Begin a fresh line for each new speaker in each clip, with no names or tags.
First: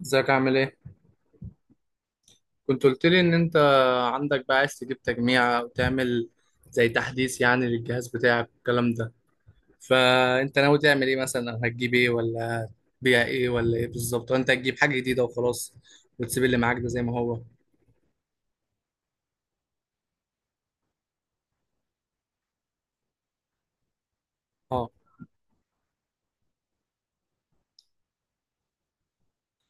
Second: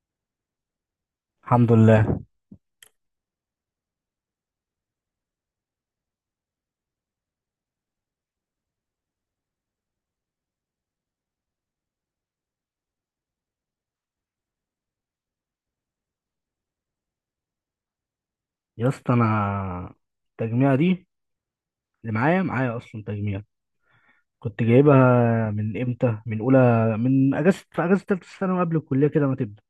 ازيك عامل ايه؟
الحمد لله.
كنت قلت لي ان انت عندك بقى عايز تجيب تجميع او تعمل زي تحديث، يعني للجهاز بتاعك والكلام ده. فانت ناوي تعمل ايه مثلا، أو هتجيب ايه، ولا هتبيع ايه، ولا ايه بالظبط؟ وانت هتجيب حاجة جديدة وخلاص وتسيب اللي معاك ده زي ما هو؟
يا اسطى، انا التجميعه دي اللي معايا اصلا تجميع. كنت
اه.
جايبها من امتى، من اولى، من اجازه، في اجازه ثالثه ثانوي قبل الكليه كده ما تبدا،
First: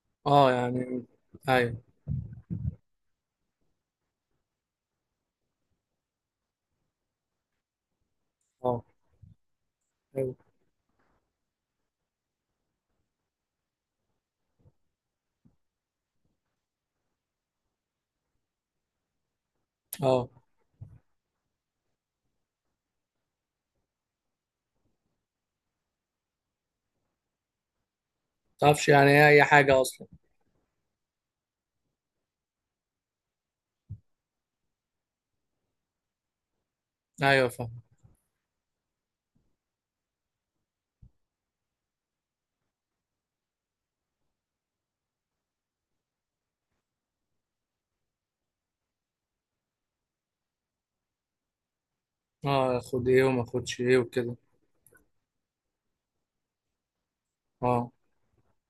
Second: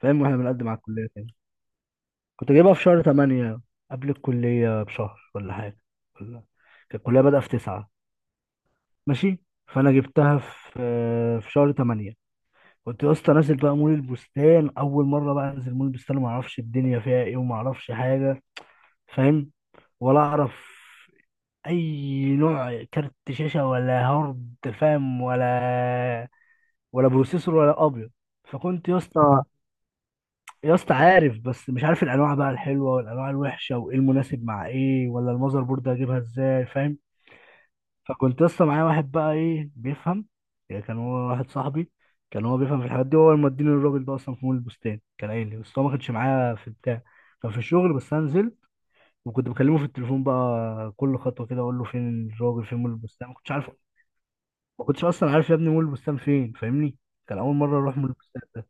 فاهم؟ واحنا
اه
بنقدم على
يعني.
الكليه كده.
ايوه.
كنت جايبها في شهر 8 قبل الكليه بشهر ولا حاجه، ولا كانت الكليه بدأ في 9.
اه.
ماشي. فانا جبتها
ايوه.
في شهر 8. كنت يا اسطى نازل بقى مول البستان اول مره بقى انزل مول البستان، وما اعرفش الدنيا فيها ايه وما اعرفش حاجه. فاهم؟ ولا
اه.
اعرف اي نوع كارت شاشه ولا هارد، فاهم؟ ولا بروسيسور ولا ابيض.
متعرفش
فكنت يا
يعني ايه اي
اسطى
حاجة اصلا؟
يا اسطى عارف، بس مش عارف الانواع بقى الحلوه والانواع الوحشه، وايه المناسب مع ايه، ولا المذر بورد هجيبها ازاي، فاهم؟
ايوه، فاهم.
فكنت يا اسطى معايا واحد بقى ايه بيفهم، يعني كان هو واحد صاحبي، كان هو بيفهم في الحاجات دي. هو اللي مديني الراجل ده اصلا في مول البستان، كان قايل لي. بس هو ما كانش معايا في بتاع، كان في الشغل، بس انا نزلت. وكنت بكلمه في التليفون بقى كل خطوه كده، اقول له فين الراجل،
اه،
فين مول
اخد ايه
البستان، ما
وما
كنتش عارف.
اخدش ايه وكده.
ما كنتش اصلا عارف يا ابني مول البستان فين، فاهمني؟ كان اول مره
اه.
اروح مول البستان ده.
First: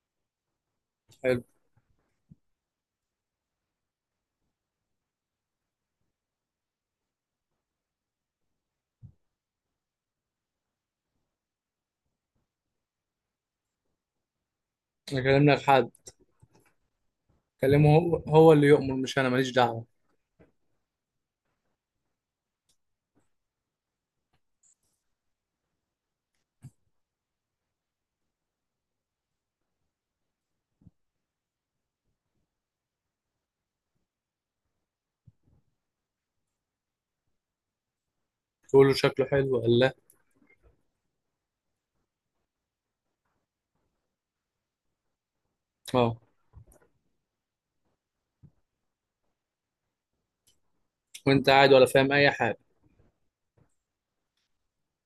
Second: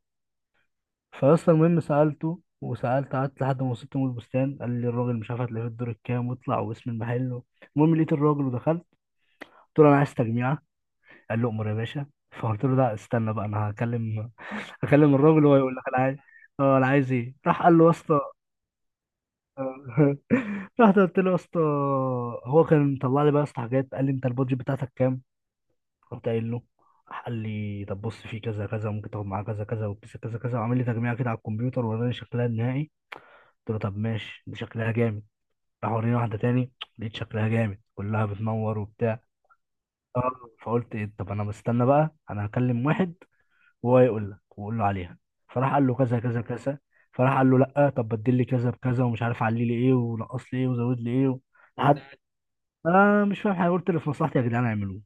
حلو.
فاصلا المهم سالته وسالت، قعدت لحد ما وصلت مول البستان، قال لي الراجل مش عارف هتلاقيه في الدور الكام، واطلع، واسم المحل. المهم لقيت الراجل ودخلت، قلت له انا عايز تجميعه. قال لي امر يا باشا. فقلت له لا استنى بقى، انا هكلم، هكلم الراجل
اكلم
وهو
لك
يقول لك
حد؟
انا عايز. اه انا عايز ايه، راح قال له يا
كلمه، هو
اسطى.
هو اللي يؤمر، مش انا ماليش دعوة.
رحت قلت له يا اسطى، هو كان مطلع لي بقى يا اسطى حاجات، قال لي انت البادجت بتاعتك كام؟ رحت قايل له. قال لي طب بص، في كذا كذا ممكن تاخد معاه كذا كذا، وكذا كذا كذا. وعامل لي تجميع كده على الكمبيوتر، وراني شكلها النهائي. قلت له طب ماشي، دي شكلها جامد. راح وريني واحده تاني، لقيت شكلها جامد، كلها بتنور
تقول له
وبتاع.
شكله حلو ولا؟
اه. فقلت ايه طب، انا مستنى بقى، انا هكلم واحد وهو يقول لك واقول له عليها. فراح قال له
اه.
كذا كذا كذا، فراح قال له لا طب بدل لي كذا بكذا، ومش عارف علي لي ايه، ونقص لي ايه، وزود لي ايه.
وانت قاعد ولا
لحد...
فاهم اي حاجه؟
انا مش فاهم حاجه، قلت اللي في مصلحتي يا جدعان اعملوه،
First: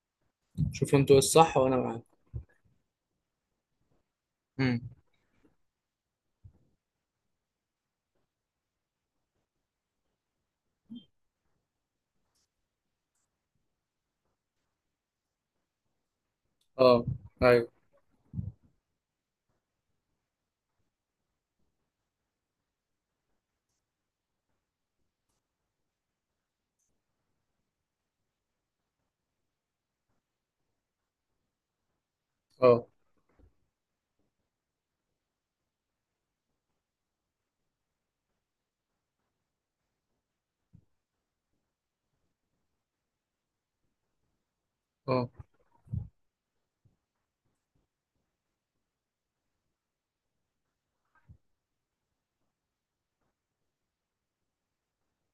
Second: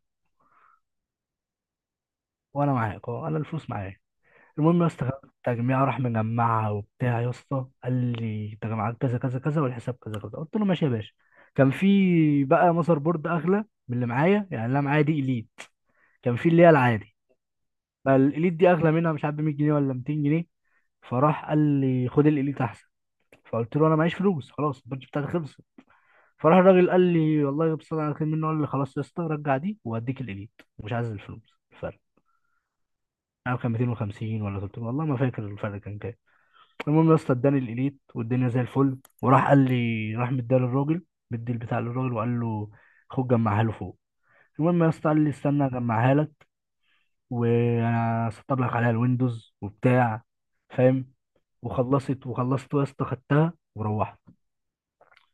شوف انتوا ايه الصح وانا معاك.
وانا معاك. اه انا الفلوس معايا. المهم يا
امم.
اسطى خدت التجميع، راح مجمعها وبتاع. يا اسطى قال لي تجمعات كذا كذا كذا، والحساب كذا كذا. قلت له ماشي يا باشا. كان في بقى ماذر بورد اغلى من اللي معايا، يعني اللي أنا معايا دي اليت، كان في اللي هي
اه.
العادي.
ايوه.
فالاليت دي اغلى منها، مش عارف ب 100 جنيه ولا 200 جنيه. فراح قال لي خد الاليت احسن. فقلت له انا معيش فلوس، خلاص البادج بتاعتي خلصت. فراح الراجل قال لي والله بص، انا كان منه، قال لي خلاص يا اسطى رجع دي واديك الاليت، مش عايز الفلوس الفرق.
اه.
يعني كان 250 ولا 300، والله ما فاكر الفرق كان كام. المهم يا اسطى اداني الاليت والدنيا زي الفل. وراح قال لي، راح مديها للراجل، مدي البتاع للراجل وقال له خد جمعها له فوق. المهم يا اسطى قال
اه.
لي استنى اجمعها لك، وانا سطب لك عليها الويندوز وبتاع، فاهم؟ وخلصت. وخلصت يا اسطى خدتها وروحت.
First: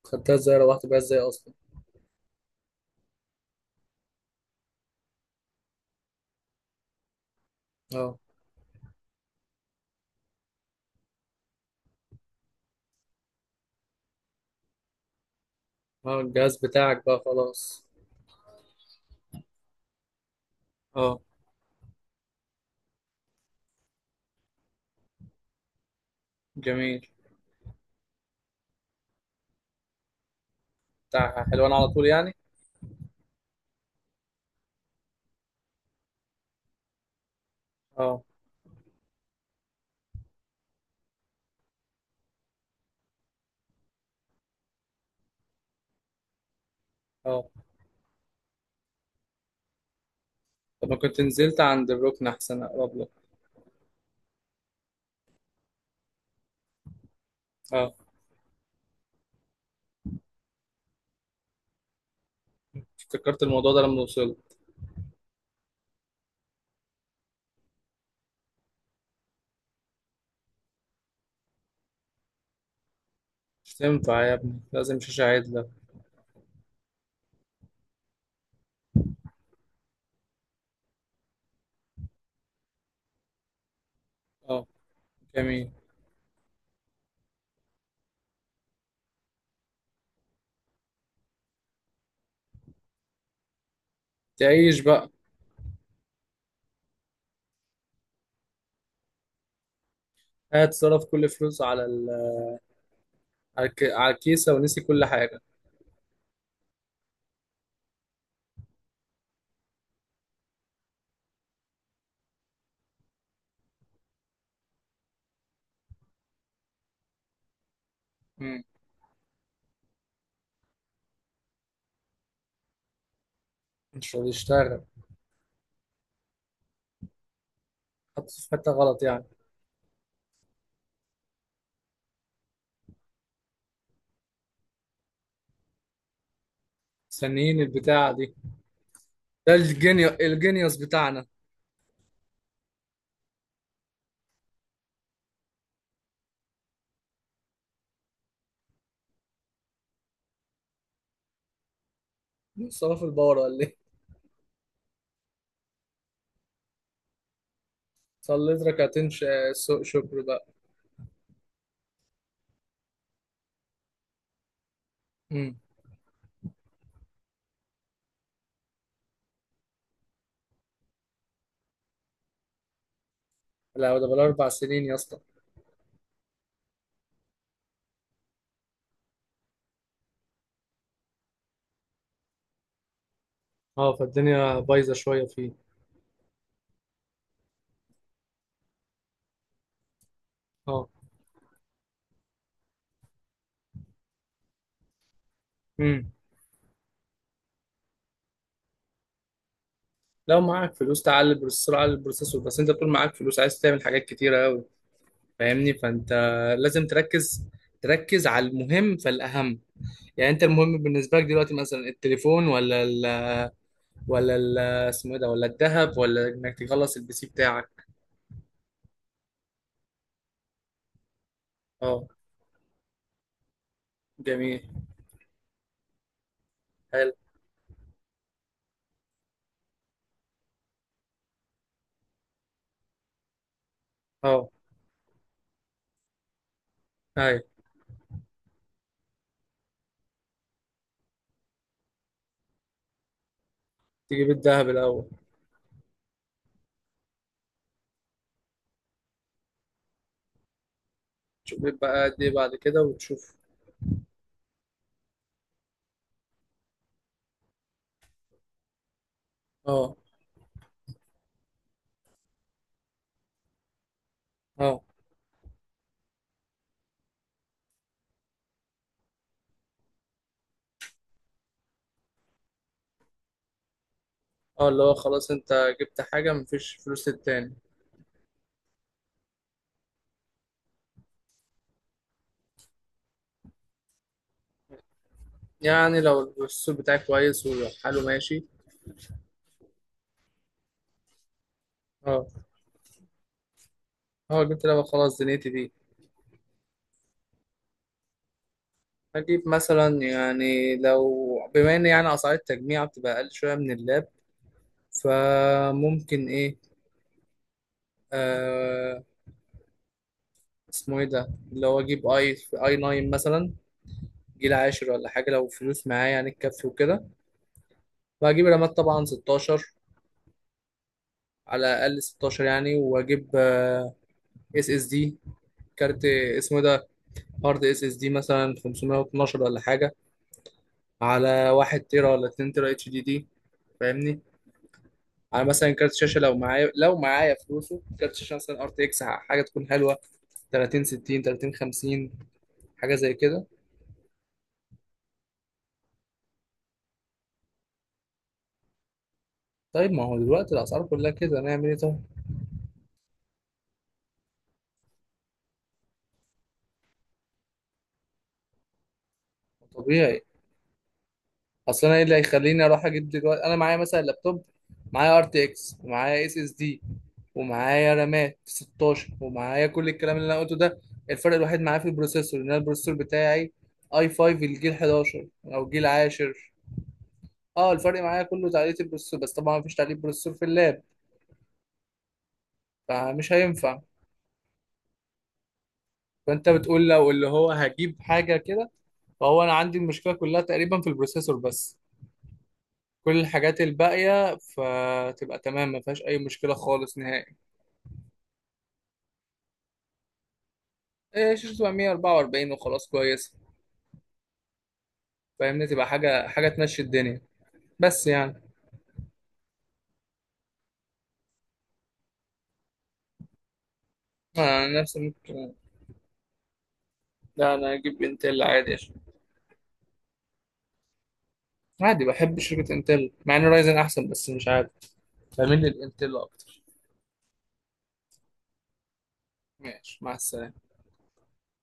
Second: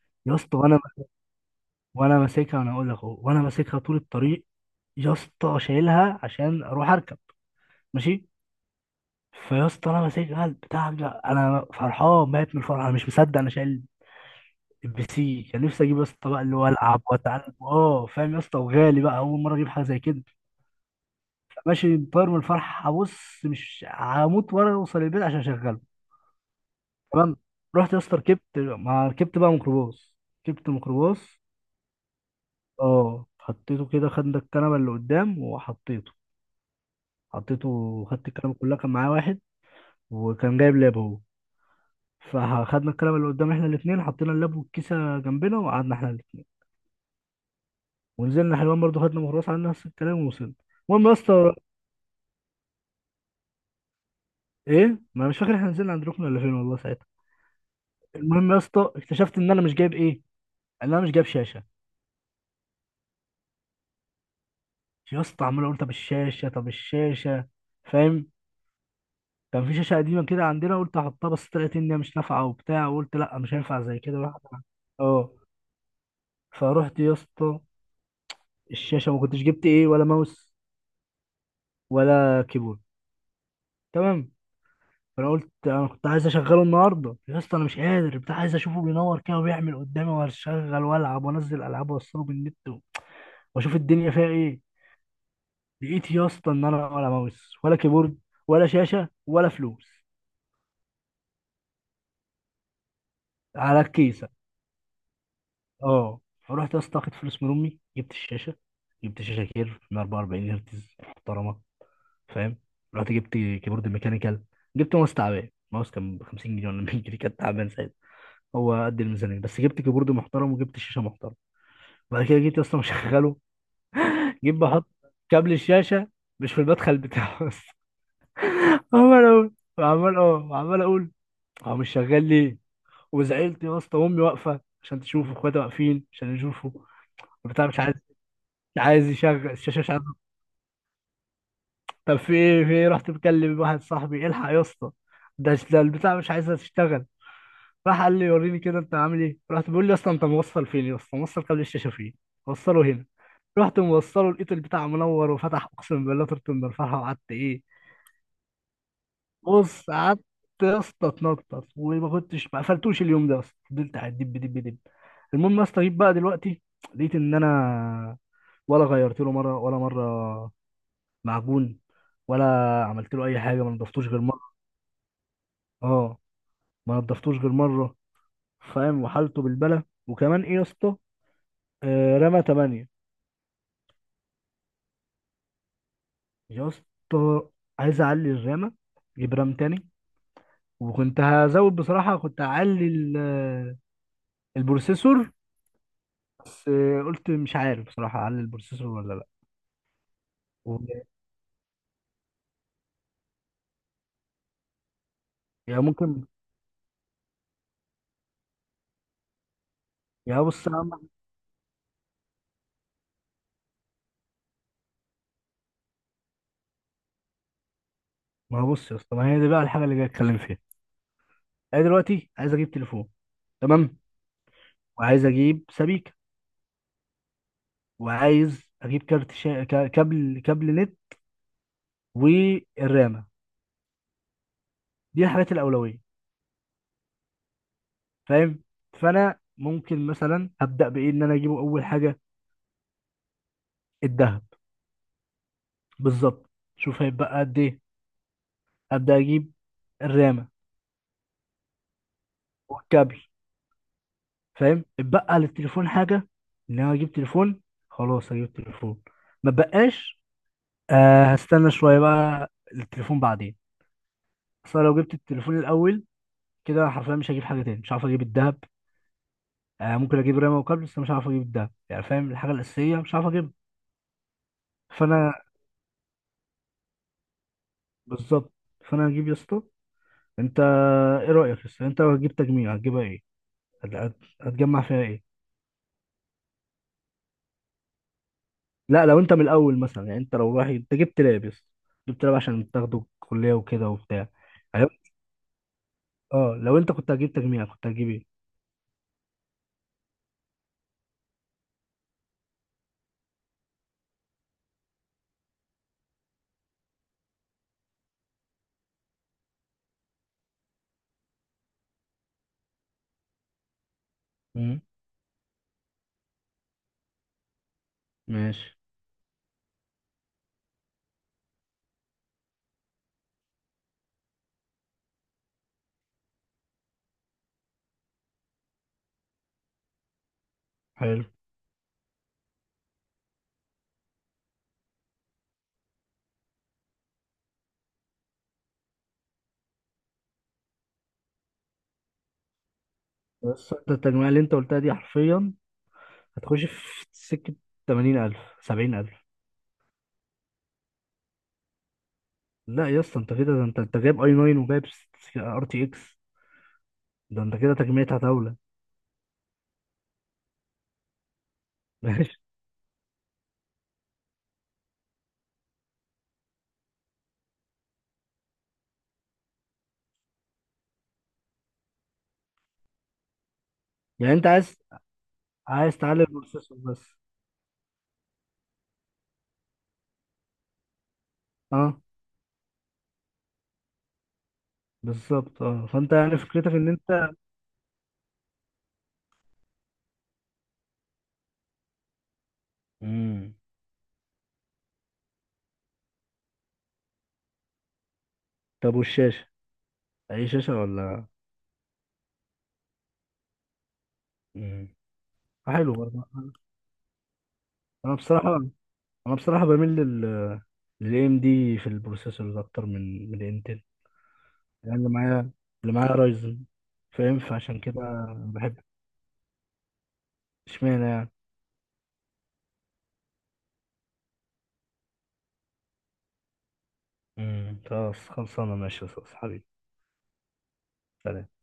خدتها
يا
ازاي؟
اسطى وانا
روحت بيها ازاي اصلا؟
وانا ماسكها، انا اقول لك اهو، وانا ماسكها طول الطريق يا اسطى، شايلها عشان اروح اركب.
اه.
ماشي. فيا اسطى انا ماسكها البتاع ده، انا فرحان ميت من الفرح، انا مش مصدق انا شايل الPC. كان نفسي اجيب يا
اه،
اسطى بقى اللي
الجهاز
هو العب
بتاعك بقى
واتعلم،
خلاص.
اه فاهم يا اسطى؟ وغالي بقى، اول مره اجيب حاجه زي كده.
اه.
ماشي. طاير من الفرح، هبص مش هموت وانا اوصل البيت عشان اشغله.
جميل.
تمام. رحت يا اسطى ركبت، ما ركبت بقى ميكروباص، ركبت ميكروباص.
بتاع حلوان على طول يعني؟
اه، حطيته كده، خدنا الكنبه اللي قدام وحطيته. حطيته...
اه.
خدت الكنبه كلها، كان معايا واحد وكان جايب لاب هو، فخدنا الكنبه اللي قدام احنا الاثنين، حطينا اللاب والكيسه جنبنا، وقعدنا احنا الاثنين.
اه.
ونزلنا حلوان برضو، خدنا ميكروباص على نفس الكلام ووصلنا.
طب ما
المهم يا
كنت
اسطى...
نزلت عند الركن احسن، اقرب لك.
ايه، ما أنا مش فاكر احنا نزلنا عند ركن ولا فين، والله ساعتها.
اه.
المهم يا اسطى اكتشفت ان انا مش جايب ايه، ان انا مش جايب شاشه.
افتكرت الموضوع ده لما وصلت؟
يا اسطى عمال اقول طب الشاشه، طب الشاشه، فاهم؟ كان في شاشه قديمه كده عندنا، قلت احطها، بس طلعت ان هي مش نافعه وبتاع، وقلت لا مش
مش
هينفع زي كده
تنفع يا
واحد.
ابني، لازم شاشة
اه.
عدلة.
فروحت يا اسطى... الشاشه ما كنتش جبت ايه، ولا ماوس ولا كيبورد. تمام.
اه.
فانا قلت
جميل.
انا كنت عايز اشغله النهارده يا اسطى، انا مش قادر بتاع، عايز اشوفه بينور كده وبيعمل قدامي، واشغل والعب وانزل العاب واوصله بالنت، واشوف الدنيا فيها ايه.
تعيش بقى.
لقيت يا اسطى ان انا ولا ماوس ولا كيبورد ولا شاشه ولا فلوس،
قاعد صرف كل فلوسه
على
على
الكيسه.
الكيسة ونسي كل حاجة.
اه. فرحت يا اسطى واخد فلوس من امي، جبت الشاشه. جبت شاشه كير من 44 هرتز محترمه، فاهم؟ رحت جبت كيبورد ميكانيكال. جبت ماوس تعبان، ماوس كان ب 50 جنيه ولا 100 جنيه، كان تعبان ساعتها،
مم.
هو قد الميزانيه. بس جبت كيبورد محترم، وجبت شاشه محترمه. بعد كده جيت يا اسطى مشغله،
مش راضي
جيت
يشتغل؟
بحط كابل الشاشه مش في المدخل بتاعه بس.
حطيت في حته غلط يعني؟
عمال اقول عمال اقول هو مش شغال ليه. وزعلت يا اسطى، وامي واقفه عشان تشوفه، اخواتي واقفين عشان يشوفوا
مستنيين
وبتاع. مش عايز
البتاعه دي.
مش عايز يشغل
ده
الشاشه، مش عايز.
الجينيوس بتاعنا.
طب في ايه، في ايه؟ رحت مكلم واحد صاحبي الحق يا اسطى، ده البتاع مش عايزها تشتغل. راح قال لي وريني كده انت عامل ايه. رحت بيقول لي يا اسطى انت موصل فين، يا اسطى موصل قبل الشاشه فين؟ وصله
صلاف
هنا.
البورة ولا ايه؟
رحت موصله، لقيت البتاع منور وفتح، اقسم بالله طرت من الفرحه. وقعدت ايه،
صليت ركعتين سوق
بص
شكر
قعدت
بقى.
يا اسطى اتنطط، وما كنتش ما قفلتوش اليوم ده يا اسطى، فضلت قاعد دب دب دب.
امم.
المهم يا اسطى جيت بقى دلوقتي، لقيت ان انا ولا غيرت له مره ولا مره معجون، ولا عملت له اي حاجه، ما
لا ده
نضفتوش غير
بالاربع
مره.
سنين يا اسطى.
اه، ما نضفتوش غير مره. فاهم؟ وحالته بالبلة. وكمان ايه يا اسطى، رمى 8.
اه، فالدنيا بايظه شويه فيه.
يا اسطى عايز اعلي الرامه، اجيب رام تاني.
اه.
وكنت هزود بصراحه، كنت هعلي البروسيسور
امم.
بس. قلت مش عارف بصراحة أعلي البروسيسور ولا لأ.
لو معاك فلوس
و-
تعلي البروسيسور على البروسيسور بس. انت طول معاك فلوس عايز تعمل حاجات كتيره قوي، فاهمني؟
يا
فانت
ممكن...
لازم تركز. تركز على المهم فالاهم. يعني انت
بص يا
المهم
عم،
بالنسبه لك دلوقتي مثلا التليفون، ولا اسمه ايه ده، ولا الذهب، ولا انك تخلص البي سي بتاعك؟
ما هو بص يا اسطى، ما هي دي بقى الحاجة اللي جاي أتكلم فيها. أنا
اه.
دلوقتي عايز أجيب تليفون. تمام.
جميل.
وعايز أجيب سبيكة.
حلو.
وعايز أجيب كابل نت، والرامة.
اه.
دي الحاجات الأولوية،
ايوه.
فاهم؟ فأنا ممكن مثلا أبدأ بإيه، إن أنا أجيبه أول حاجة
تجيب
الذهب.
الذهب الاول.
بالظبط. شوف هيبقى قد إيه. أبدأ أجيب الرامة
تشوف بيبقى قد ايه بعد كده،
والكابل،
وتشوف.
فاهم؟ اتبقى للتليفون حاجه، ان انا اجيب تليفون. خلاص هجيب تليفون، ما
اه.
بقاش. آه هستنى شويه بقى للتليفون بعدين. اصل
اه.
أنا لو جبت التليفون الاول، كده حرفيا مش هجيب حاجه تاني، مش هعرف اجيب الذهب. آه ممكن اجيب رامه وكابل، بس مش هعرف اجيب الذهب يعني، فاهم؟ الحاجه الاساسيه مش هعرف اجيبها.
اه، اللي هو خلاص
فانا...
انت جبت حاجة مفيش فلوس للتاني.
بالظبط. فانا هجيب يا اسطى... انت ايه رايك يا اسطى، انت لو هتجيب تجميع هتجيبها ايه؟ هتجمع فيها ايه؟
يعني لو السوق بتاعك كويس وحاله ماشي.
لا لو انت من الاول مثلا يعني، انت لو رايح، انت جبت لاب يا اسطى، جبت
اه.
لاب عشان تاخده الكليه وكده وبتاع
اه، جبت لعبة
يعني.
خلاص دنيتي دي.
اه لو انت كنت هتجيب تجميع، كنت هتجيب ايه؟
هجيب مثلا، يعني لو بما ان يعني اسعار التجميع بتبقى اقل شوية من اللاب، فممكن ايه. آه، اسمه ايه ده، اللي هو اجيب اي 9 مثلا، جيل
مم.
عاشر ولا حاجه لو فلوس معايا يعني تكفي وكده. وهجيب رامات
ماشي.
طبعا 16، على الاقل 16 يعني. واجيب اس اس دي. كارت اسمه إيه ده، هارد اس اس دي مثلا 512 ولا حاجه،
حلو.
على 1 تيرا ولا 2 تيرا اتش دي دي، فاهمني؟ على مثلا كارت شاشه لو معايا، لو معايا فلوسه، كارت شاشه مثلا ار تي اكس حاجه تكون حلوه، 30 60، 30 50، حاجه زي كده.
بس انت التجميع اللي انت قلتها دي حرفيا هتخش في سكة 80,000 70,000.
طيب ما هو دلوقتي الاسعار كلها كده، نعمل ايه طيب؟
لا يا اسطى انت كده، ده انت جايب اي 9 وجايب RTX، ده انت كده تجميعتها هتولى.
طبيعي. اصل انا ايه اللي
ماشي.
هيخليني اروح اجيب دلوقتي؟ انا معايا مثلا لابتوب، معايا ار تي اكس، ومعايا اس اس دي، ومعايا رامات 16، ومعايا كل الكلام اللي انا قلته ده. الفرق الوحيد معايا في البروسيسور، ان انا البروسيسور بتاعي اي 5
يعني انت
الجيل
عايز
11 او جيل
تعلي
10.
البروسيسور بس.
اه، الفرق معايا كله تعديل البروسيسور بس، طبعا مفيش تعديل بروسيسور في اللاب،
اه
فمش هينفع.
بالظبط. اه فانت يعني
فانت
فكرتك
بتقول
ان
لو اللي
انت...
هو هجيب حاجه كده، فهو انا عندي المشكله كلها تقريبا في البروسيسور بس. كل
مم.
الحاجات الباقيه فتبقى تمام، ما فيهاش اي مشكله خالص نهائي.
طب والشاشة، اي شاشة ولا...
إيه، شاشته تبقى 144 وخلاص كويس.
مم.
فاهمني، تبقى
حلو برضه.
حاجة تمشي الدنيا. بس
انا
يعني،
بصراحة... انا بصراحه بميل لل... للAMD في البروسيسورز اكتر من الانتل.
أنا عن
يعني
نفسي ممكن.
اللي معايا رايزن، فاهم؟
لا، أنا
فعشان كده
أجيب إنتل عادي،
بحب.
عشان
اشمعنى يعني؟
عادي بحب شركة إنتل مع إن رايزن أحسن، بس مش عارف، بميل للإنتل أكتر.
امم، خلاص، خلصانه. ماشي يا أستاذ حبيبي.
ماشي، مع السلامة.
سلام.